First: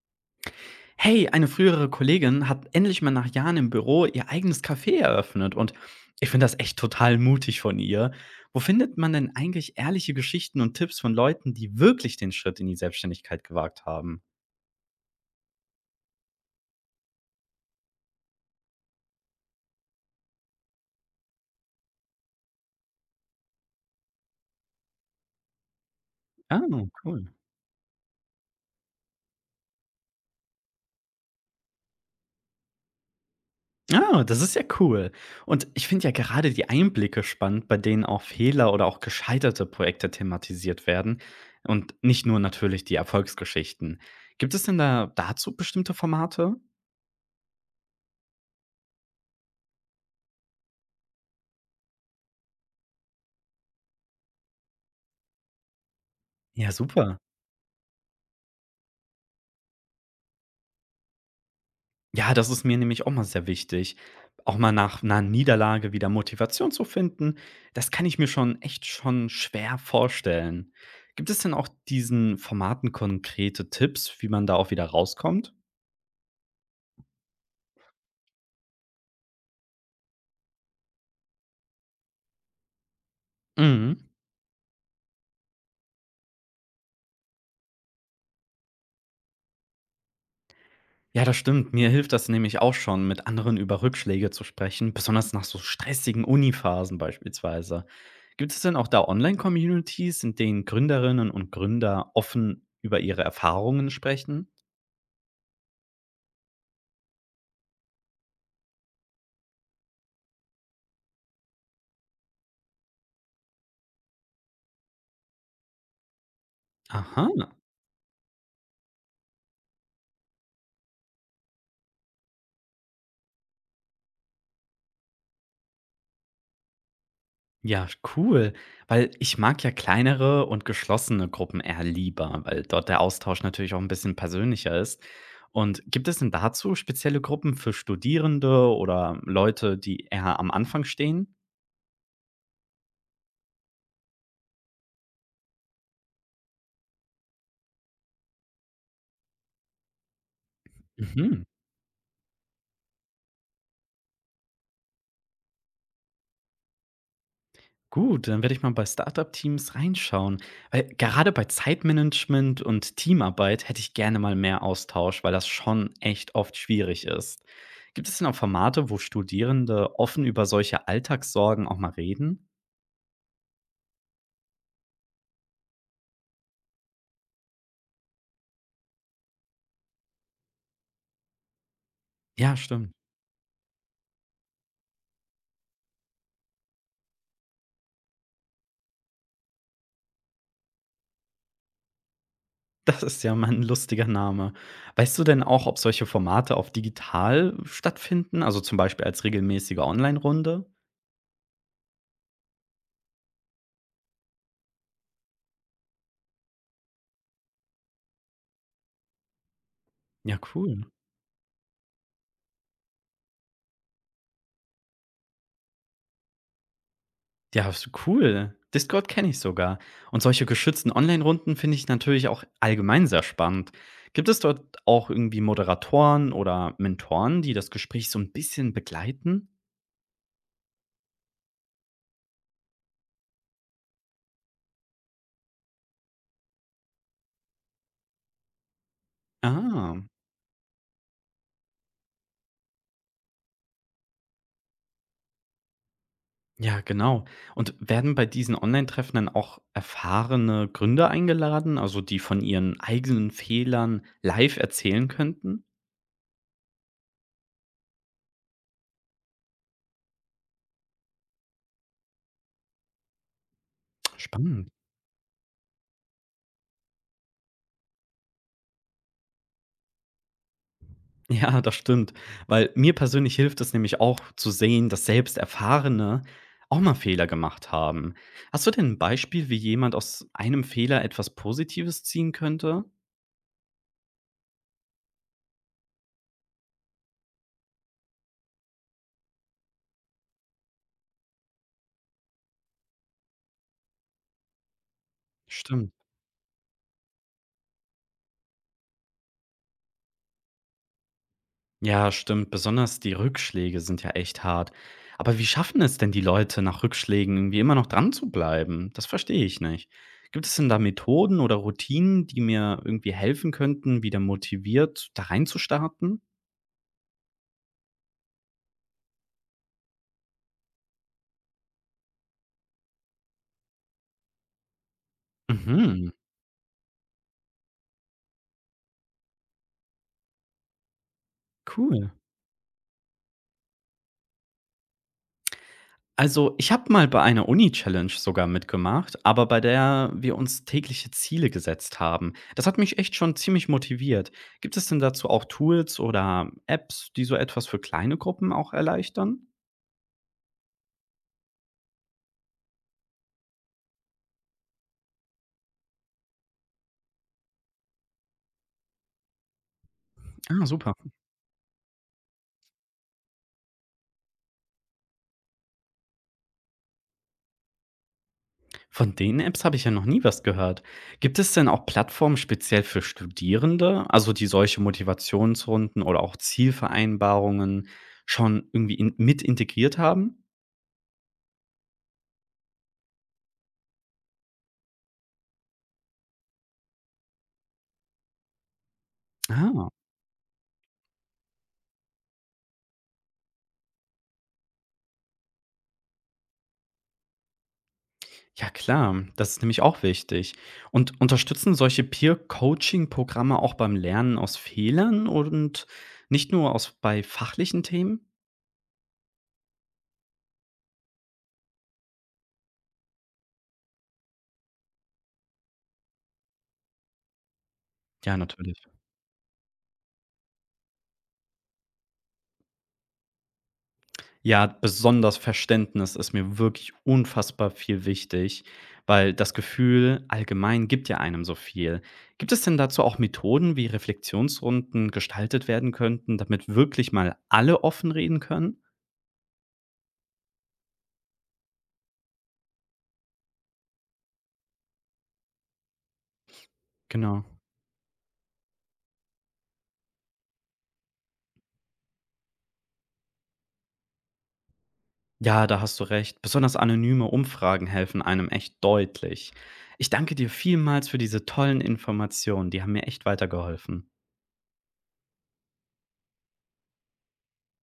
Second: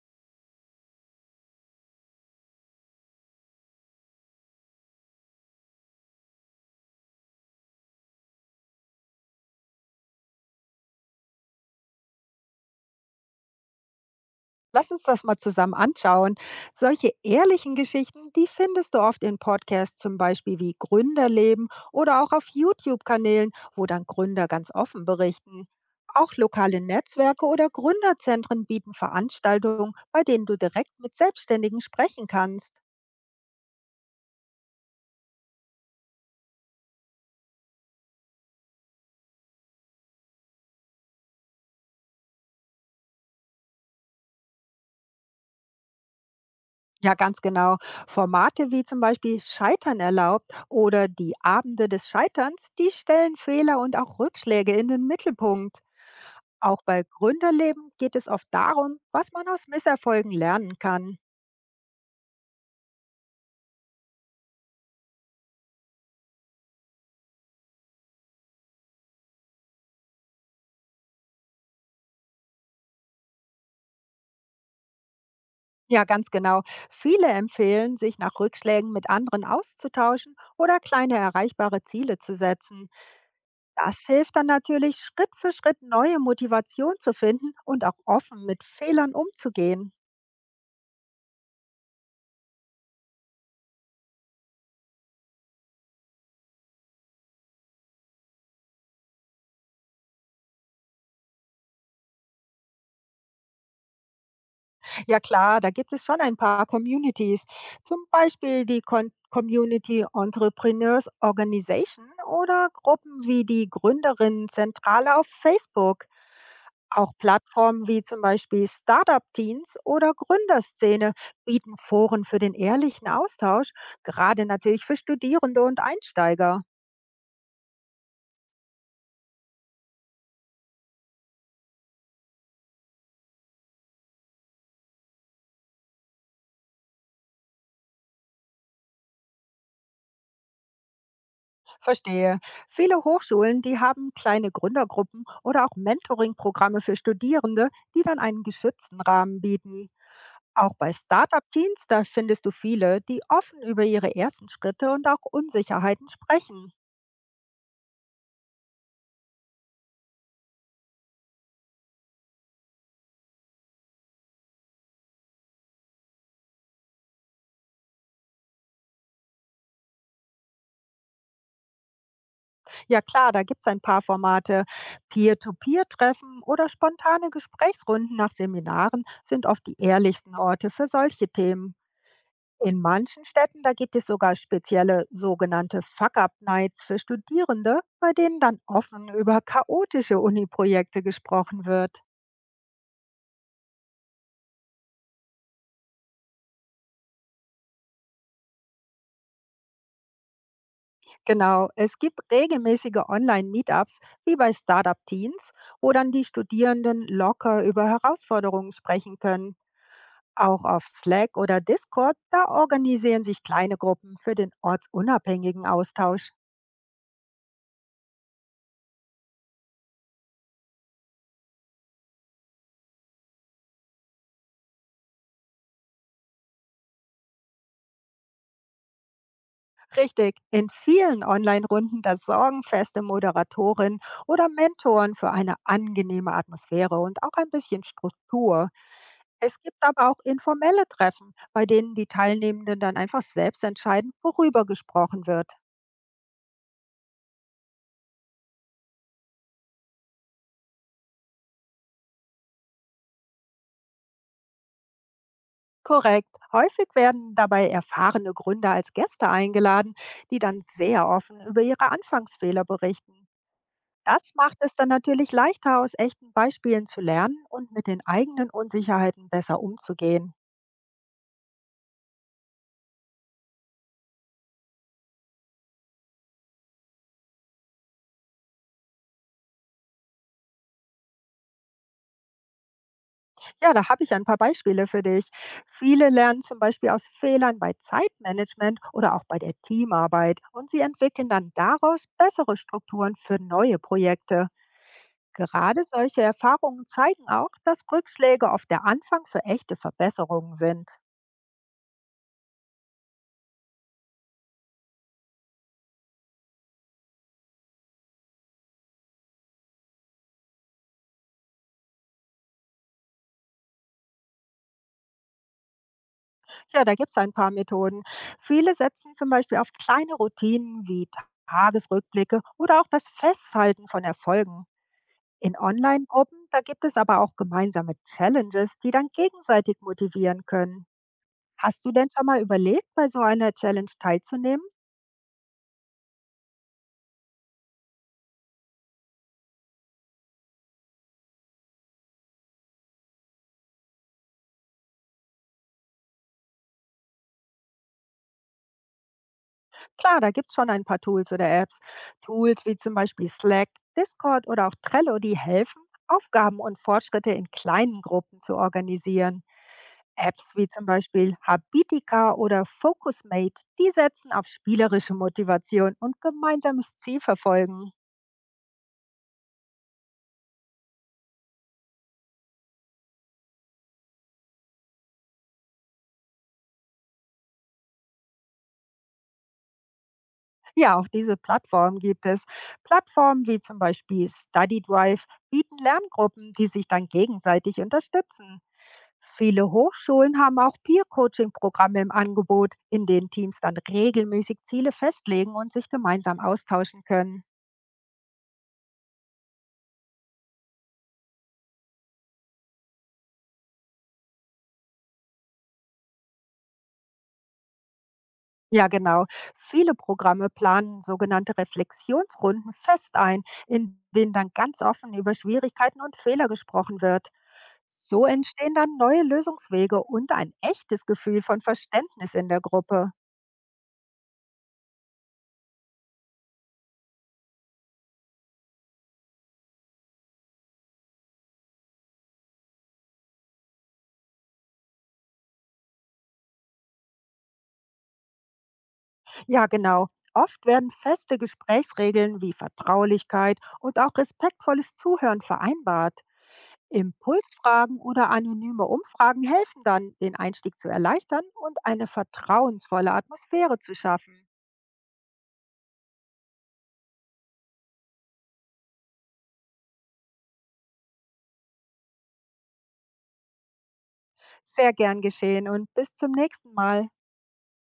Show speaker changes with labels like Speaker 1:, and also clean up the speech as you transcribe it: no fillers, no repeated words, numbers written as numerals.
Speaker 1: Hey, eine frühere Kollegin hat endlich mal nach Jahren im Büro ihr eigenes Café eröffnet und ich finde das echt total mutig von ihr. Wo findet man denn eigentlich ehrliche Geschichten und Tipps von Leuten, die wirklich den Schritt in die Selbstständigkeit gewagt haben?
Speaker 2: Lass uns das mal zusammen anschauen. Solche ehrlichen Geschichten, die findest du oft in Podcasts zum Beispiel wie Gründerleben oder auch auf YouTube-Kanälen, wo dann Gründer ganz offen berichten. Auch
Speaker 1: Ah,
Speaker 2: lokale
Speaker 1: cool.
Speaker 2: Netzwerke oder Gründerzentren bieten Veranstaltungen, bei denen du direkt mit Selbstständigen sprechen kannst.
Speaker 1: Ah, das ist ja cool. Und ich finde ja gerade die Einblicke spannend, bei denen auch Fehler oder auch gescheiterte Projekte thematisiert werden und nicht nur natürlich die Erfolgsgeschichten. Gibt es denn da dazu bestimmte Formate?
Speaker 2: Ja, ganz genau. Formate wie zum Beispiel Scheitern erlaubt oder die Abende des Scheiterns, die stellen Fehler und auch Rückschläge in den Mittelpunkt.
Speaker 1: Ja,
Speaker 2: Auch bei
Speaker 1: super.
Speaker 2: Gründerleben geht es oft darum, was man aus Misserfolgen lernen kann.
Speaker 1: Ja, das ist mir nämlich auch mal sehr wichtig. Auch mal nach einer Niederlage wieder Motivation zu finden, das kann ich mir schon echt schon schwer vorstellen. Gibt es denn auch diesen Formaten konkrete Tipps, wie man da auch wieder rauskommt?
Speaker 2: Ja, ganz genau. Viele empfehlen, sich nach Rückschlägen mit anderen auszutauschen oder kleine erreichbare Ziele zu setzen.
Speaker 1: Mhm.
Speaker 2: Das hilft dann natürlich, Schritt für Schritt neue Motivation zu finden und auch offen mit Fehlern umzugehen.
Speaker 1: Ja, das stimmt. Mir hilft das nämlich auch schon, mit anderen über Rückschläge zu sprechen, besonders nach so stressigen Uniphasen beispielsweise. Gibt es denn auch da Online-Communities, in denen Gründerinnen und Gründer offen über ihre Erfahrungen sprechen?
Speaker 2: Ja klar, da gibt es schon ein paar Communities, zum Beispiel die Con Community Entrepreneurs Organization oder Gruppen wie die Gründerinnen Zentrale auf Facebook. Auch
Speaker 1: Aha.
Speaker 2: Plattformen wie zum Beispiel Startup-Teens oder Gründerszene bieten Foren für den ehrlichen Austausch, gerade natürlich für Studierende und Einsteiger.
Speaker 1: Ja, cool, weil ich mag ja kleinere und geschlossene Gruppen eher lieber, weil dort der Austausch natürlich auch ein bisschen persönlicher ist. Und gibt es denn dazu spezielle Gruppen für Studierende oder Leute, die eher am Anfang stehen?
Speaker 2: Verstehe. Viele Hochschulen, die haben kleine Gründergruppen oder auch Mentoring-Programme für Studierende, die dann einen geschützten Rahmen bieten. Auch bei
Speaker 1: Mhm,
Speaker 2: Startup-Teens, da findest du viele, die offen über ihre ersten Schritte und auch Unsicherheiten sprechen.
Speaker 1: gut, dann werde ich mal bei Startup teams reinschauen, weil gerade bei Zeitmanagement und Teamarbeit hätte ich gerne mal mehr Austausch, weil das schon echt oft schwierig ist. Gibt es denn auch Formate, wo Studierende offen über solche Alltagssorgen auch mal reden?
Speaker 2: Ja klar, da gibt's ein paar Formate. Peer-to-Peer-Treffen oder spontane Gesprächsrunden nach Seminaren sind oft die ehrlichsten Orte für solche Themen.
Speaker 1: Ja,
Speaker 2: In
Speaker 1: stimmt.
Speaker 2: manchen Städten, da gibt es sogar spezielle sogenannte Fuck-Up-Nights für Studierende, bei denen dann offen über chaotische Uni-Projekte gesprochen wird.
Speaker 1: Das ist ja mal ein lustiger Name. Weißt du denn auch, ob solche Formate auch digital stattfinden, also zum Beispiel als regelmäßige Onlinerunde?
Speaker 2: Genau, es gibt regelmäßige Online-Meetups wie bei Startup Teens, wo dann die Studierenden locker über Herausforderungen sprechen können.
Speaker 1: Ja,
Speaker 2: Auch
Speaker 1: cool.
Speaker 2: auf Slack oder Discord, da organisieren sich kleine Gruppen für den ortsunabhängigen Austausch.
Speaker 1: Ja, ist cool. Discord kenne ich sogar. Und solche geschützten Onlinerunden finde ich natürlich auch allgemein sehr spannend. Gibt es dort auch irgendwie Moderatoren oder Mentoren, die das Gespräch so ein bisschen begleiten?
Speaker 2: Richtig, in vielen Online-Runden da sorgen feste Moderatorin oder Mentoren für eine angenehme Atmosphäre und auch ein bisschen Struktur. Es gibt
Speaker 1: Ah.
Speaker 2: aber auch informelle Treffen, bei denen die Teilnehmenden dann einfach selbst entscheiden, worüber gesprochen wird.
Speaker 1: Ja, genau. Und werden bei diesen Online-Treffen dann auch erfahrene Gründer eingeladen, also die von ihren eigenen Fehlern live erzählen könnten?
Speaker 2: Korrekt. Häufig werden dabei erfahrene Gründer als Gäste eingeladen, die dann sehr offen über ihre Anfangsfehler berichten. Das macht
Speaker 1: Spannend.
Speaker 2: es dann natürlich leichter, aus echten Beispielen zu lernen und mit den eigenen Unsicherheiten besser umzugehen.
Speaker 1: Ja, das stimmt. Weil mir persönlich hilft es nämlich auch zu sehen, dass selbst Erfahrene auch mal Fehler gemacht haben. Hast du denn ein Beispiel, wie jemand aus einem Fehler etwas Positives ziehen könnte?
Speaker 2: Ja, da habe ich ein paar Beispiele für dich. Viele lernen zum Beispiel aus Fehlern bei Zeitmanagement oder auch bei der Teamarbeit und sie entwickeln dann daraus bessere Strukturen für neue Projekte. Gerade
Speaker 1: Stimmt.
Speaker 2: solche Erfahrungen zeigen auch, dass Rückschläge oft der Anfang für echte Verbesserungen sind.
Speaker 1: Ja, stimmt. Besonders die Rückschläge sind ja echt hart. Aber wie schaffen es denn die Leute, nach Rückschlägen irgendwie immer noch dran zu bleiben? Das verstehe ich nicht. Gibt es denn da Methoden oder Routinen, die mir irgendwie helfen könnten, wieder motiviert da reinzustarten?
Speaker 2: Ja, da gibt's ein paar Methoden. Viele setzen zum Beispiel auf kleine Routinen wie Tagesrückblicke oder auch das Festhalten von Erfolgen. In
Speaker 1: Mhm,
Speaker 2: Online-Gruppen, da gibt es aber auch gemeinsame Challenges, die dann gegenseitig motivieren können. Hast du denn
Speaker 1: cool.
Speaker 2: schon mal überlegt, bei so einer Challenge teilzunehmen?
Speaker 1: Also, ich habe mal bei einer Uni-Challenge sogar mitgemacht, aber bei der wir uns tägliche Ziele gesetzt haben. Das hat mich echt schon ziemlich motiviert. Gibt es denn dazu auch Tools oder Apps, die so etwas für kleine Gruppen auch erleichtern?
Speaker 2: Klar, da gibt's schon ein paar Tools oder Apps. Tools wie zum Beispiel Slack, Discord oder auch Trello, die helfen, Aufgaben und Fortschritte in kleinen Gruppen zu organisieren. Apps
Speaker 1: Ah,
Speaker 2: wie zum
Speaker 1: super.
Speaker 2: Beispiel Habitica oder Focusmate, die setzen auf spielerische Motivation und gemeinsames Zielverfolgen.
Speaker 1: Von den Apps habe ich ja noch nie was gehört. Gibt es denn auch Plattformen speziell für Studierende, also die solche Motivationsrunden oder auch Zielvereinbarungen mit integriert haben?
Speaker 2: Ja, auch diese Plattformen gibt es. Plattformen wie zum Beispiel StudyDrive bieten Lerngruppen, die sich dann gegenseitig unterstützen. Viele
Speaker 1: Ah,
Speaker 2: Hochschulen haben auch Peer-Coaching-Programme im Angebot, in denen Teams dann regelmäßig Ziele festlegen und sich gemeinsam austauschen können.
Speaker 1: ja klar, das ist nämlich auch wichtig. Und unterstützen solche Peer-Coaching-Programme auch beim Lernen aus Fehlern und nicht nur aus bei fachlichen Themen?
Speaker 2: Ja, genau. Viele Programme planen sogenannte Reflexionsrunden fest ein, in denen dann ganz offen über Schwierigkeiten und Fehler gesprochen wird. So
Speaker 1: Ja,
Speaker 2: entstehen
Speaker 1: natürlich.
Speaker 2: dann neue Lösungswege und ein echtes Gefühl von Verständnis in der Gruppe.
Speaker 1: Ja, besonders Verständnis ist mir wirklich unfassbar viel wichtig, weil das Gefühl allgemein gibt ja einem so viel. Gibt es denn dazu auch Methoden, wie Reflexionsrunden gestaltet werden könnten, damit wirklich mal alle offen reden können?
Speaker 2: Ja, genau. Oft werden feste Gesprächsregeln wie Vertraulichkeit und auch respektvolles Zuhören vereinbart.
Speaker 1: Genau.
Speaker 2: Impulsfragen oder anonyme Umfragen helfen dann, den Einstieg zu erleichtern und eine vertrauensvolle Atmosphäre zu schaffen.
Speaker 1: Ja, da hast du recht. Besonders anonyme Umfragen helfen einem echt deutlich. Ich danke dir vielmals für diese tollen Informationen. Die haben mir echt weitergeholfen.
Speaker 2: Sehr gern geschehen und bis zum nächsten Mal.